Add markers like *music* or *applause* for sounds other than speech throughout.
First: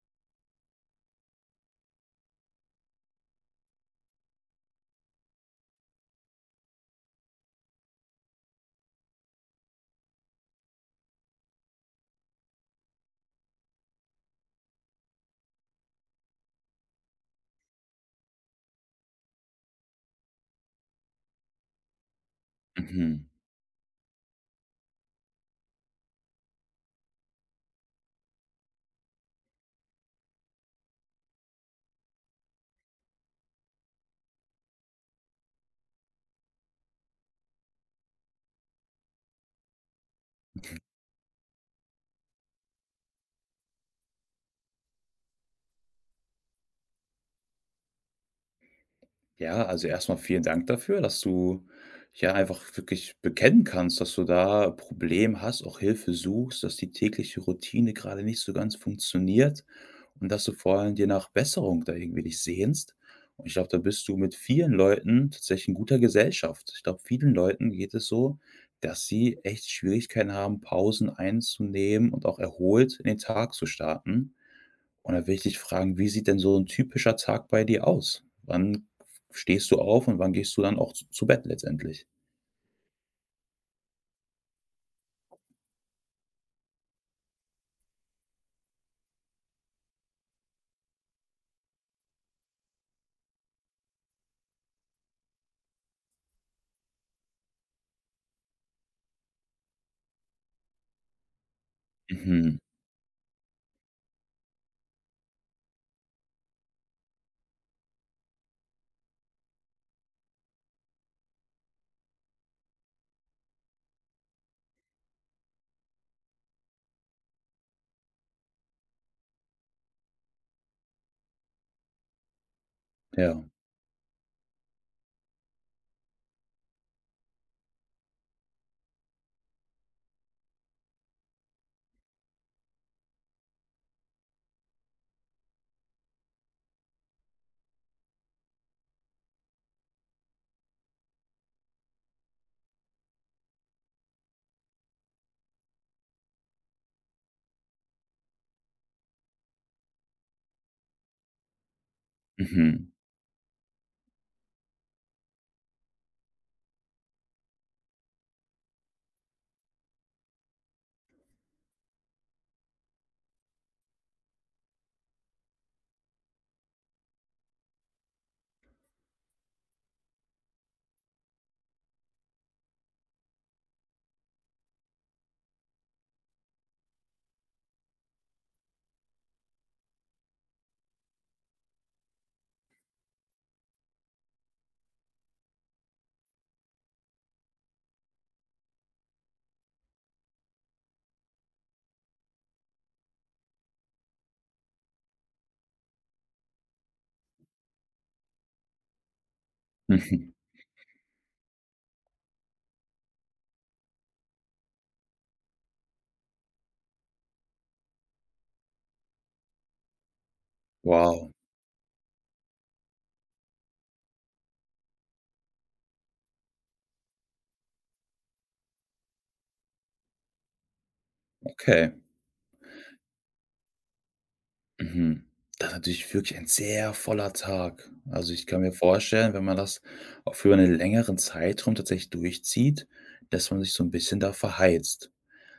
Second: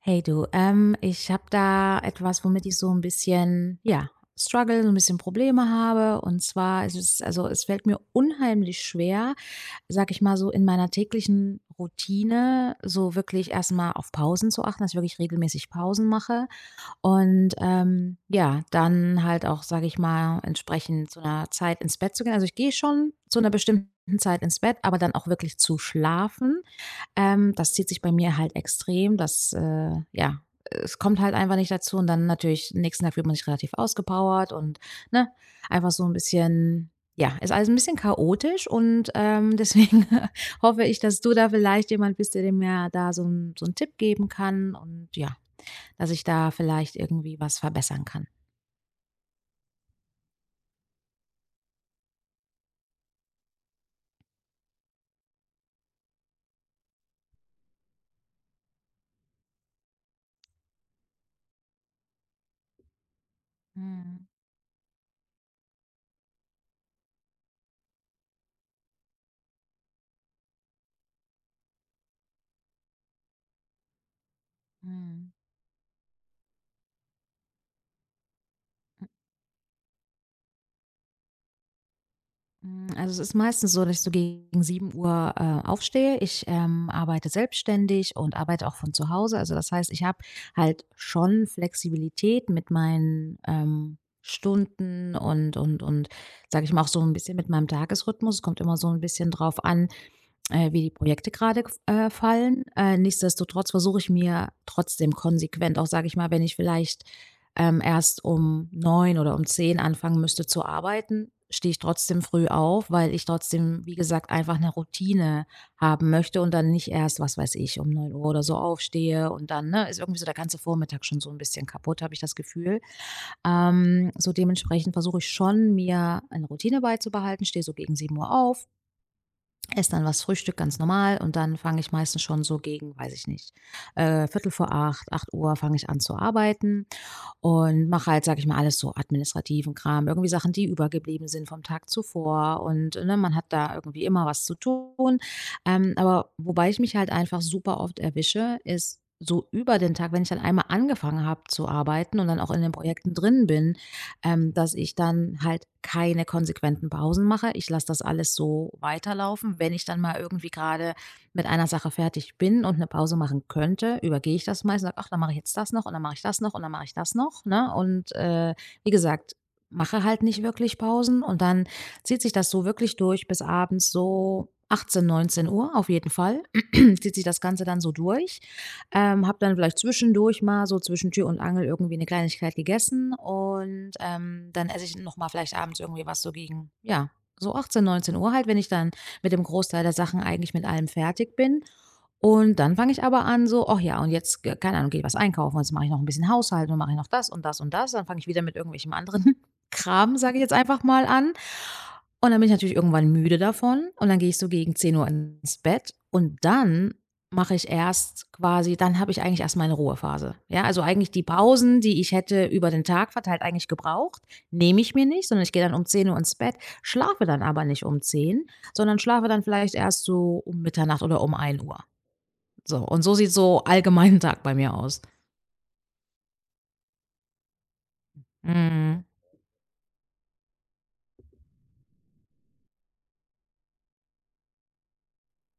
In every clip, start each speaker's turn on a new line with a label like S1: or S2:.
S1: Hey du, ich habe da etwas, womit ich so ein bisschen, ja, struggle, so ein bisschen Probleme habe. Und zwar ist es also, es fällt mir unheimlich schwer, sage ich mal so, in meiner täglichen Routine so wirklich erst mal auf Pausen zu achten, dass ich wirklich regelmäßig Pausen mache und, ja, dann halt auch, sage ich mal, entsprechend zu einer Zeit ins Bett zu gehen. Also, ich gehe schon
S2: Mhm.
S1: zu einer bestimmten Zeit ins Bett, aber dann auch wirklich zu schlafen. Das zieht sich bei mir halt extrem. Das, ja, es kommt halt einfach nicht dazu und dann natürlich nächsten Tag fühlt man sich relativ ausgepowert und, ne, einfach so ein bisschen ja, ist alles ein bisschen chaotisch und, deswegen *laughs* hoffe ich, dass du da vielleicht jemand bist, der mir da so einen Tipp geben kann und ja, dass ich da vielleicht irgendwie was verbessern kann.
S2: Ja, also erstmal vielen Dank dafür, dass du ja einfach wirklich bekennen kannst, dass du da ein Problem hast, auch Hilfe suchst, dass die tägliche Routine gerade nicht so ganz funktioniert und dass du vor allem dir nach Besserung da irgendwie dich sehnst. Und ich glaube, da bist du
S1: Mhm,
S2: mit vielen Leuten tatsächlich in guter Gesellschaft. Ich glaube, vielen Leuten geht es so, dass sie echt Schwierigkeiten haben, Pausen einzunehmen und auch erholt in den Tag zu starten. Und da
S1: mhm.
S2: will ich dich fragen, wie sieht denn so ein typischer Tag bei dir aus? Wann stehst du auf und wann gehst du dann auch z zu Bett letztendlich?
S1: Also, es ist meistens so, dass ich so gegen 7:00, aufstehe. Ich arbeite selbstständig und arbeite auch von zu Hause. Also, das heißt, ich habe halt schon Flexibilität mit meinen Stunden und, sage ich mal, auch so ein bisschen mit meinem Tagesrhythmus. Es kommt immer so ein bisschen drauf an, wie die Projekte gerade
S2: Mhm,
S1: fallen. Nichtsdestotrotz versuche ich mir trotzdem konsequent auch, sage ich mal, wenn ich vielleicht erst um 9 oder um 10 anfangen müsste zu arbeiten, stehe ich trotzdem früh auf, weil ich trotzdem, wie gesagt, einfach eine Routine haben möchte und dann nicht erst, was weiß ich, um 9 Uhr oder so aufstehe und dann, ne, ist irgendwie so der ganze Vormittag schon so ein bisschen kaputt, habe ich das Gefühl.
S2: ja.
S1: So dementsprechend versuche ich schon, mir eine Routine beizubehalten, stehe so gegen 7 Uhr auf. Esse dann was Frühstück ganz normal und dann fange ich meistens schon so gegen, weiß ich nicht, Viertel vor acht, 8 Uhr fange ich an zu arbeiten und mache halt, sage ich mal, alles so administrativen Kram, irgendwie Sachen, die übergeblieben sind vom Tag zuvor und, ne, man hat da irgendwie immer was zu tun. Aber wobei ich mich halt einfach super oft erwische, ist so über den Tag, wenn ich dann einmal angefangen habe zu arbeiten und dann auch in den
S2: Mhm,
S1: Projekten drin bin, dass ich dann halt keine konsequenten Pausen mache. Ich lasse das alles so weiterlaufen. Wenn ich dann mal irgendwie gerade mit einer Sache fertig bin und eine Pause machen könnte, übergehe ich das meist und sage: „Ach, dann mache ich jetzt das noch und dann mache ich das noch und dann mache ich das noch“, ne? Und, wie gesagt, mache halt nicht wirklich Pausen und dann zieht sich das so wirklich durch bis abends so 18:00 Uhr auf jeden Fall. *clears throat* Zieht sich das Ganze dann so durch. Habe dann vielleicht zwischendurch mal so zwischen Tür und Angel irgendwie eine Kleinigkeit gegessen und, dann esse ich noch mal vielleicht abends irgendwie was so gegen, ja, so 18 Uhr halt, wenn ich dann mit dem Großteil der Sachen eigentlich mit allem fertig bin. Und dann fange ich aber an so: „Och ja, und jetzt, ge keine Ahnung, gehe ich was einkaufen, jetzt mache ich noch ein bisschen Haushalt und mache ich noch das und das und das.“ Dann fange ich wieder mit irgendwelchem anderen *laughs* Kram,
S2: mhm.
S1: sage ich jetzt einfach mal an. Und dann bin ich natürlich irgendwann müde davon und dann gehe ich so gegen 10 Uhr ins Bett und dann mache ich erst quasi dann habe ich eigentlich erst meine Ruhephase. Ja, also eigentlich die
S2: Wow,
S1: Pausen, die ich hätte über den Tag verteilt eigentlich gebraucht, nehme ich mir nicht, sondern ich gehe dann um 10 Uhr ins Bett, schlafe dann aber nicht um zehn, sondern schlafe dann vielleicht erst so um Mitternacht oder um 1 Uhr.
S2: okay.
S1: So, und so sieht so allgemein 'n Tag bei mir aus.
S2: Mhm. Das ist natürlich wirklich ein sehr voller Tag. Also, ich kann mir
S1: Mhm.
S2: vorstellen, wenn man das auch für einen längeren Zeitraum tatsächlich durchzieht, dass man sich so ein bisschen da verheizt.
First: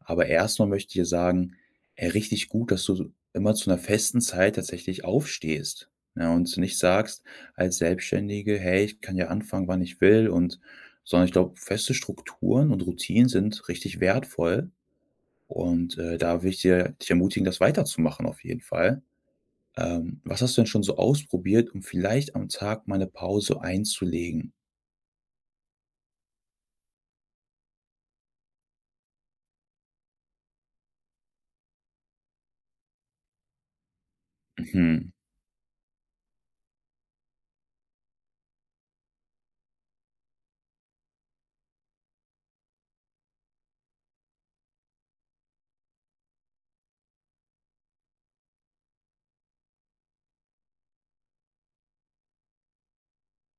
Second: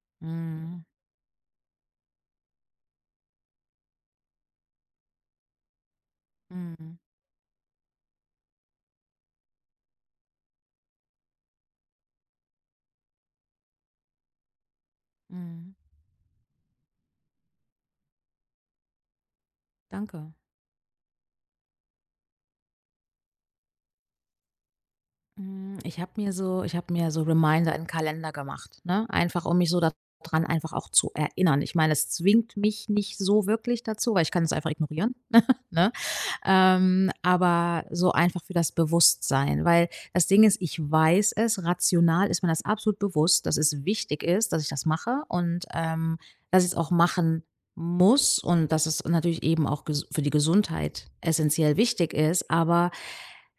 S2: Aber erstmal
S1: Mhm.
S2: möchte ich dir sagen, ey, richtig gut, dass du so immer zu einer festen Zeit tatsächlich aufstehst, ne, und nicht
S1: Mhm.
S2: sagst als Selbstständige: „Hey, ich kann ja anfangen, wann ich will“, und sondern ich glaube, feste Strukturen und Routinen sind richtig wertvoll
S1: Mhm.
S2: und, da will ich dir dich ermutigen, das weiterzumachen auf jeden Fall.
S1: Danke.
S2: Was hast du denn schon so ausprobiert, um vielleicht am Tag mal 'ne Pause einzulegen?
S1: Ich habe mir so Reminder in 'n Kalender gemacht, ne? Einfach, um mich so daran einfach auch zu erinnern. Ich meine, es zwingt mich nicht so wirklich dazu, weil ich kann es einfach
S2: Mhm,
S1: ignorieren, *laughs* ne? Aber so einfach für das Bewusstsein, weil das Ding ist, ich weiß es, rational ist mir das absolut bewusst, dass es wichtig ist, dass ich das mache und, dass ich es auch machen muss und dass es natürlich eben auch ges für die Gesundheit essentiell wichtig ist, aber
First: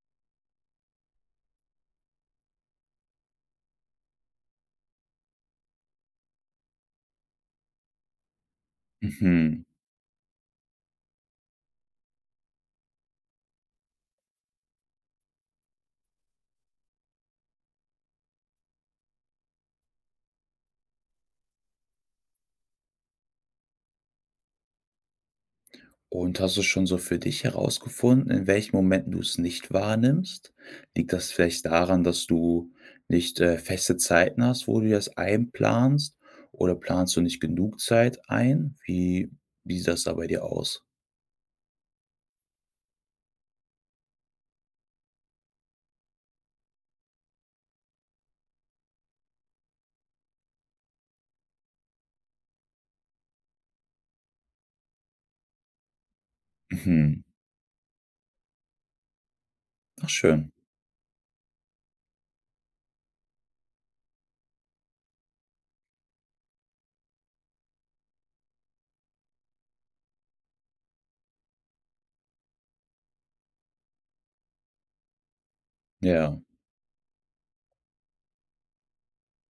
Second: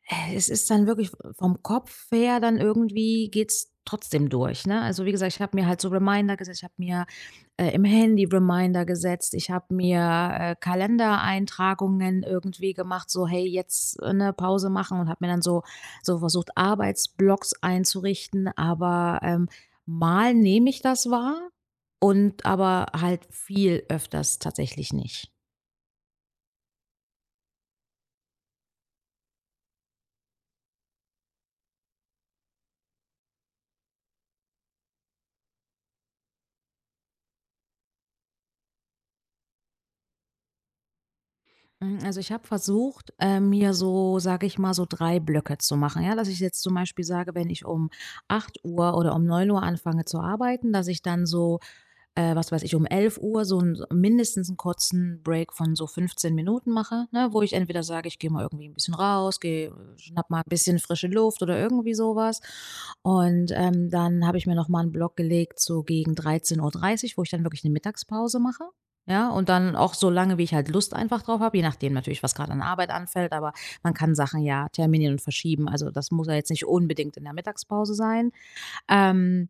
S1: es ist dann wirklich vom Kopf her dann irgendwie geht's trotzdem durch, ne? Also, wie gesagt, ich habe mir halt so Reminder gesetzt, ich habe mir, im Handy Reminder gesetzt, ich
S2: mhm.
S1: habe mir, Kalendereintragungen irgendwie gemacht, so: „Hey, jetzt, ne, Pause machen“ und habe mir dann so versucht, Arbeitsblocks einzurichten, aber, mal nehme ich das wahr und aber halt viel öfters tatsächlich nicht.
S2: Und hast du schon so für dich herausgefunden, in welchen Momenten du es nicht wahrnimmst? Liegt das vielleicht daran, dass du nicht, feste Zeiten hast, wo du das einplanst? Oder planst du nicht genug Zeit ein? Wie sieht das da bei dir aus?
S1: Also ich habe versucht, mir so, sage ich mal, so 3 Blöcke zu machen, ja? Dass ich jetzt zum Beispiel sage, wenn ich um 8 Uhr oder um 9 Uhr anfange zu arbeiten, dass ich dann so was weiß ich, um 11 Uhr so ein mindestens einen kurzen Break von so 15 Minuten mache,
S2: Mhm.
S1: ne, wo ich entweder sage, ich gehe mal irgendwie ein bisschen raus, gehe
S2: Ach
S1: schnappe mal ein
S2: schön.
S1: bisschen frische Luft oder irgendwie sowas. Und, dann habe ich mir noch mal 'n Block gelegt, so gegen 13:30, wo ich dann wirklich eine Mittagspause mache, ja? Und dann auch so lange, wie ich halt Lust einfach drauf habe, je nachdem natürlich, was gerade an Arbeit anfällt, aber man kann Sachen ja terminieren und verschieben. Also, das muss ja
S2: Ja.
S1: jetzt nicht unbedingt in der Mittagspause sein. Ähm,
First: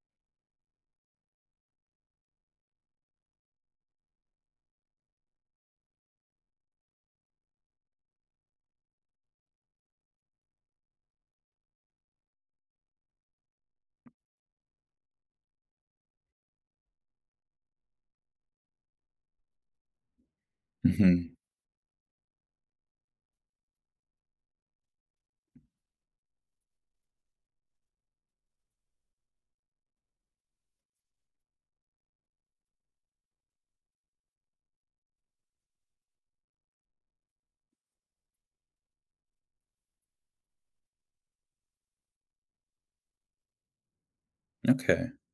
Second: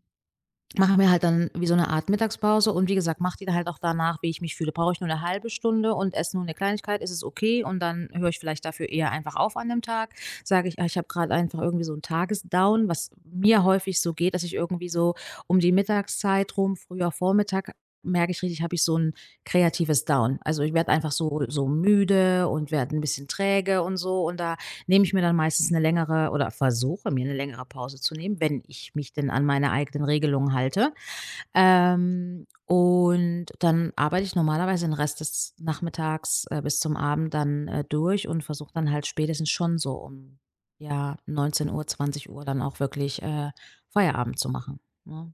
S1: Mache mir halt dann wie so eine Art Mittagspause und wie gesagt, mache die dann halt auch danach, wie ich mich fühle. Brauche ich nur eine halbe Stunde und esse nur eine Kleinigkeit, ist es okay und dann höre ich vielleicht dafür eher einfach auf an dem Tag. Sage ich: „Ah, ich habe gerade einfach irgendwie so 'n Tagesdown“, was mir häufig so geht, dass ich irgendwie so um die Mittagszeit rum, früher Vormittag, merke ich richtig, habe ich so ein kreatives Down. Also, ich werde einfach
S2: Mhm.
S1: so so müde und werde ein bisschen träge und so und da nehme ich mir dann meistens eine längere oder versuche mir eine längere Pause zu nehmen, wenn ich mich denn an meine eigenen Regelungen halte. Und dann arbeite ich normalerweise den Rest des Nachmittags, bis zum Abend dann, durch und versuche dann halt spätestens schon so um, ja, 19:00 Uhr dann auch wirklich, Feierabend zu machen,
S2: Okay.
S1: ne?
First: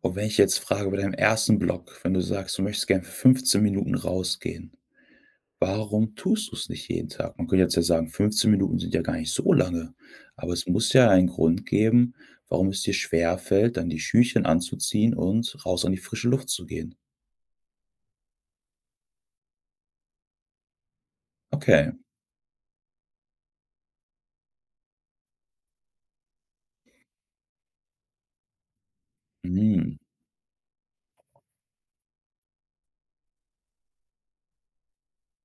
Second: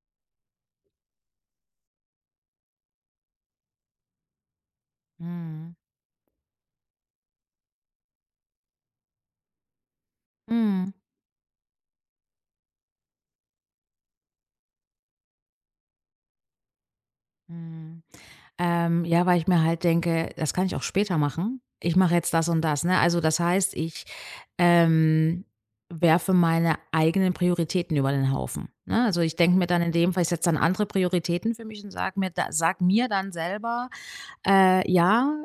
S2: Und wenn ich jetzt frage bei deinem ersten Block, wenn du sagst, du möchtest gerne für 15 Minuten rausgehen:
S1: Mhm.
S2: Warum tust du es nicht jeden Tag? Man könnte jetzt ja sagen, 15 Minuten sind ja gar nicht so lange, aber es
S1: Mhm.
S2: muss ja einen Grund geben, warum es dir schwerfällt, dann die Schüchen anzuziehen und raus an die frische Luft zu gehen.
S1: Mhm. Ja, weil ich mir halt denke, das kann ich auch später machen.
S2: Okay.
S1: Ich mache jetzt das und das, ne? Also, das heißt, ich, ähm, werfe meine eigenen Prioritäten über den Haufen, ne? Also, ich denke mir dann in
S2: Mhm.
S1: dem Fall ich setze dann andere Prioritäten für mich und sage mir dann selber: „Ja,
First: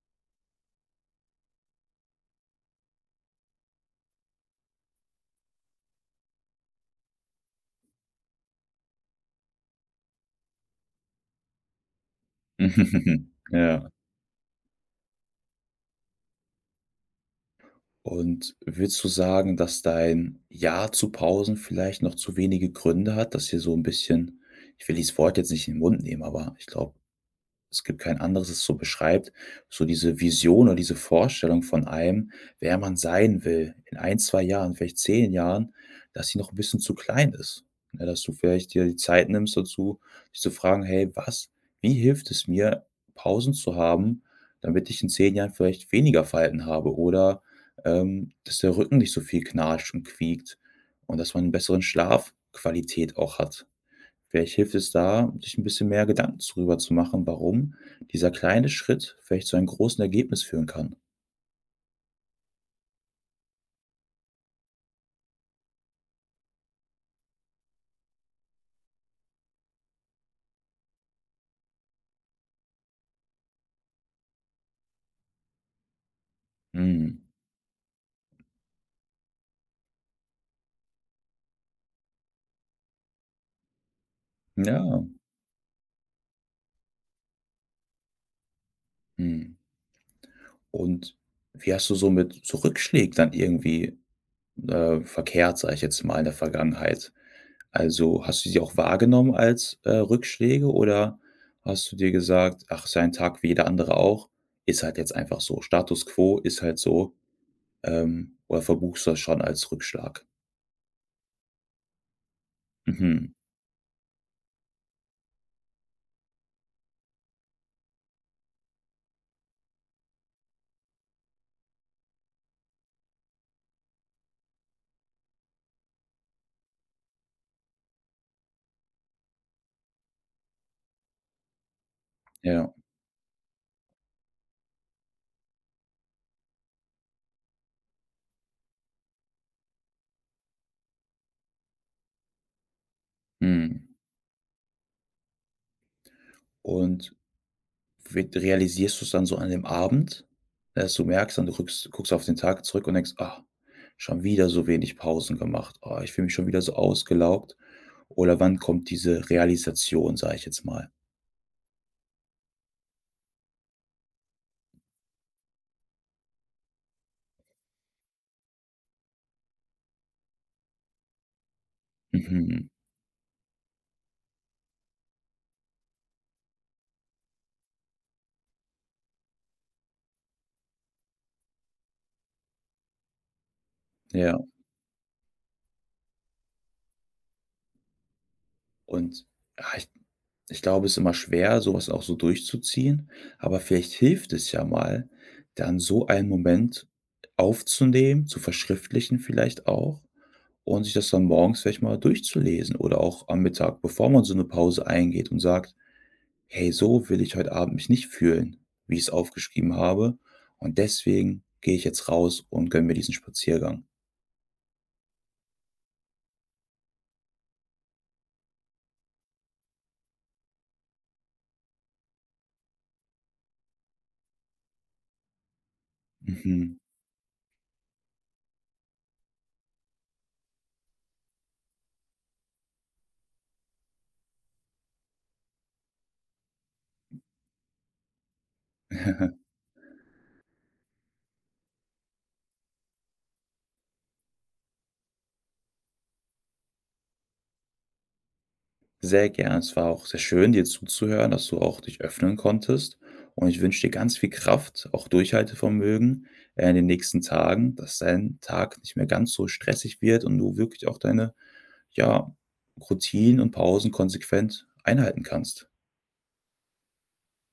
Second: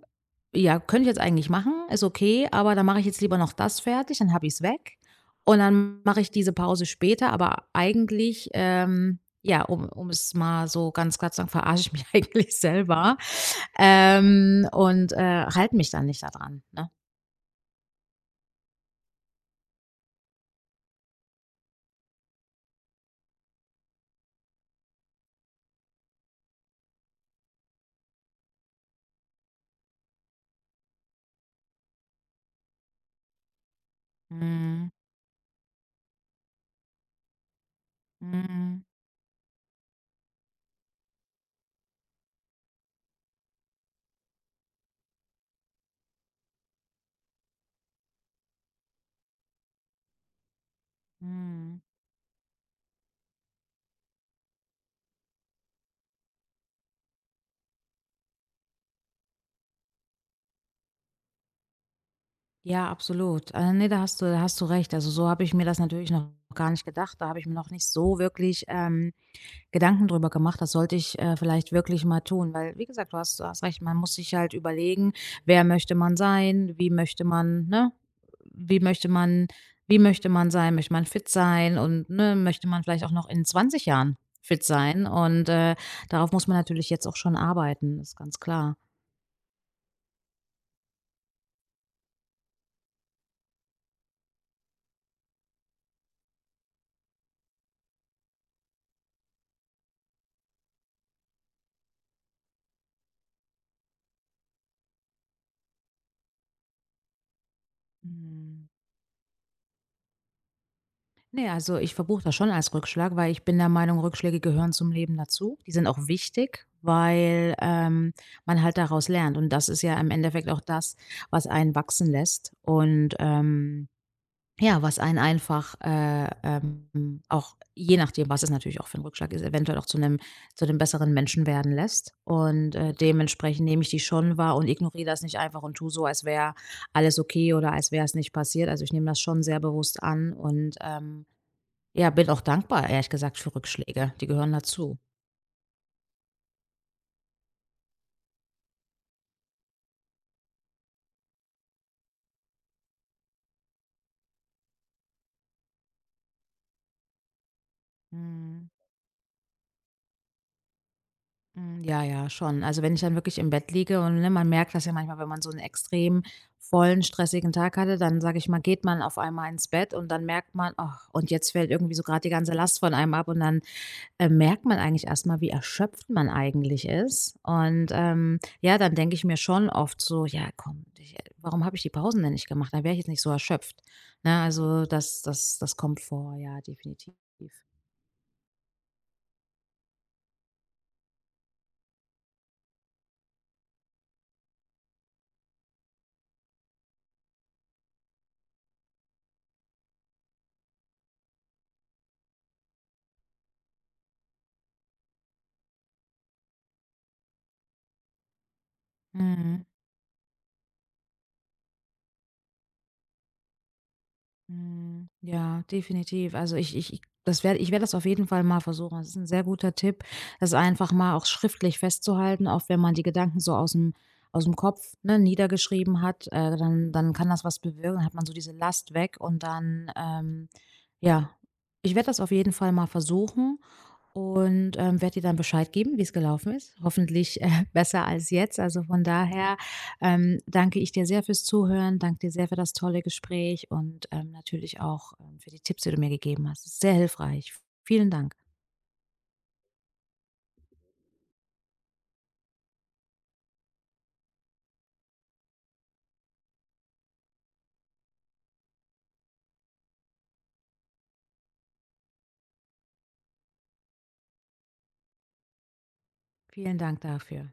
S1: ja, könnte ich jetzt eigentlich machen, ist okay, aber dann mache ich jetzt lieber noch das fertig, dann habe ich's weg. Und dann mache ich diese Pause später, aber eigentlich, ja, um es mal so ganz klar zu sagen, verarsche ich mich *laughs* eigentlich selber,
S2: *laughs* Ja.
S1: und halte mich dann nicht daran, ne?
S2: Und würdest du sagen, dass dein Ja zu Pausen vielleicht noch zu wenige Gründe hat, dass hier so ein bisschen, ich will dieses Wort jetzt nicht in den Mund nehmen, aber ich glaube, es gibt kein anderes, das so beschreibt, so diese Vision oder diese Vorstellung von einem, wer man sein will in ein zwei Jahren,
S1: Mhm.
S2: vielleicht 10 Jahren, dass sie noch ein bisschen zu klein ist. Ne, dass du vielleicht
S1: Mhm.
S2: dir die Zeit nimmst dazu, dich zu fragen: „Hey, was wie hilft es mir, Pausen zu haben, damit ich in 10 Jahren vielleicht weniger Falten habe oder, dass der Rücken nicht so viel knarscht und quiekt und dass man eine
S1: Mhm.
S2: bessere Schlafqualität auch hat?“ Vielleicht hilft es da, sich ein bisschen mehr Gedanken darüber zu machen, warum dieser kleine Schritt vielleicht zu einem großen Ergebnis führen kann.
S1: Ja, absolut. Ne, da hast du recht. Also, so habe ich mir das natürlich noch gar nicht gedacht. Da habe ich mir noch nicht so wirklich, Gedanken drüber gemacht, das sollte ich, vielleicht wirklich mal tun, weil, wie gesagt, du hast recht, man muss sich halt überlegen, wer möchte man sein, wie
S2: Mhm.
S1: möchte man ne, wie möchte man wie möchte man sein? Möchte man fit sein und, ne, möchte man vielleicht auch noch in 20 Jahren fit
S2: Ja,
S1: sein? Und, darauf muss man natürlich jetzt auch schon arbeiten, ist ganz klar.
S2: mhm. Und wie hast du so mit so Rückschlägen dann irgendwie, verkehrt, sage ich jetzt mal, in der Vergangenheit? Also, hast du sie auch wahrgenommen als, Rückschläge oder hast du dir gesagt: „Ach, ist ja ein Tag wie jeder andere auch, ist halt jetzt einfach so. Status quo ist halt so“, oder
S1: Mhm.
S2: verbuchst du das schon als Rückschlag?
S1: Ne, also ich verbuche das schon als Rückschlag, weil
S2: Mhm.
S1: ich bin der Meinung, Rückschläge gehören zum Leben dazu. Die sind auch wichtig, weil, man halt daraus lernt und das ist ja im Endeffekt auch das, was einen wachsen lässt und, ja, was einen einfach, auch je nachdem, was es natürlich auch für ein Rückschlag ist, eventuell auch zu 'nem besseren Menschen werden lässt
S2: Ja.
S1: und, dementsprechend nehme ich die schon wahr und ignoriere das nicht einfach und tue so, als wäre alles okay oder als wäre es nicht passiert. Also, ich nehme das schon sehr bewusst an und, ja, bin auch dankbar, ehrlich gesagt, für
S2: Mhm.
S1: Rückschläge. Die gehören dazu.
S2: Und wird realisierst du es dann so an dem Abend, dass du merkst dann, du rückst guckst auf den Tag zurück und denkst: „Ah, schon wieder so wenig Pausen gemacht. Ah, ich fühle mich schon wieder so ausgelaugt.“ Oder wann
S1: Mhm.
S2: kommt diese Realisation, sage ich jetzt mal?
S1: Mhm. Ja, ja, schon. Also, wenn ich dann wirklich im Bett liege und, ne, man merkt das ja manchmal, wenn man so einen extrem vollen, stressigen Tag hatte, dann, sage ich mal, geht man auf einmal ins Bett und dann merkt man: „Ach, und jetzt fällt irgendwie so gerade die ganze
S2: Mhm,
S1: Last von einem ab.“ Und dann, merkt man eigentlich erst mal, wie erschöpft man eigentlich ist. Und, ja, dann denke ich mir schon oft so: „Ja, komm, ich, warum habe ich die Pausen denn nicht gemacht? Dann wäre ich jetzt nicht so erschöpft.“
S2: ja.
S1: Ne, also das kommt vor, ja, definitiv.
S2: Und, ah, ich glaube, es ist immer schwer, sowas auch so durchzuziehen, aber vielleicht hilft es ja mal, dann so einen Moment aufzunehmen, zu verschriftlichen vielleicht auch und sich das dann morgens vielleicht mal durchzulesen oder auch am Mittag, bevor man so 'ne Pause eingeht und sagt: „Hey, so will ich heute Abend mich nicht fühlen, wie ich's
S1: Mhm,
S2: aufgeschrieben habe, und deswegen gehe ich jetzt raus und gönne mir diesen Spaziergang.“
S1: mhm. Ja, definitiv. Also ich werde das auf jeden Fall mal versuchen. Das ist ein sehr guter Tipp, das einfach mal auch schriftlich festzuhalten, auch wenn man die Gedanken so aus dem Kopf, ne, niedergeschrieben hat,
S2: Mhm.
S1: dann kann das was bewirken, hat man so diese Last weg und dann, ja, ich werde das auf jeden Fall mal versuchen. Und, werde dir dann Bescheid geben, wie es gelaufen ist. Hoffentlich*laughs* besser als jetzt. Also, von daher,
S2: *laughs*
S1: danke ich dir sehr fürs Zuhören, danke dir sehr für das tolle Gespräch und, natürlich auch, für die Tipps, die du mir gegeben hast. Sehr hilfreich. Vielen Dank.
S2: Sehr gern. Es war auch sehr schön, dir zuzuhören, dass du auch dich öffnen konntest und ich wünsche dir ganz viel Kraft, auch Durchhaltevermögen, in den nächsten Tagen, dass dein Tag nicht mehr ganz so stressig wird und du wirklich auch deine ja, Routinen und Pausen konsequent einhalten kannst.
S1: Vielen Dank dafür.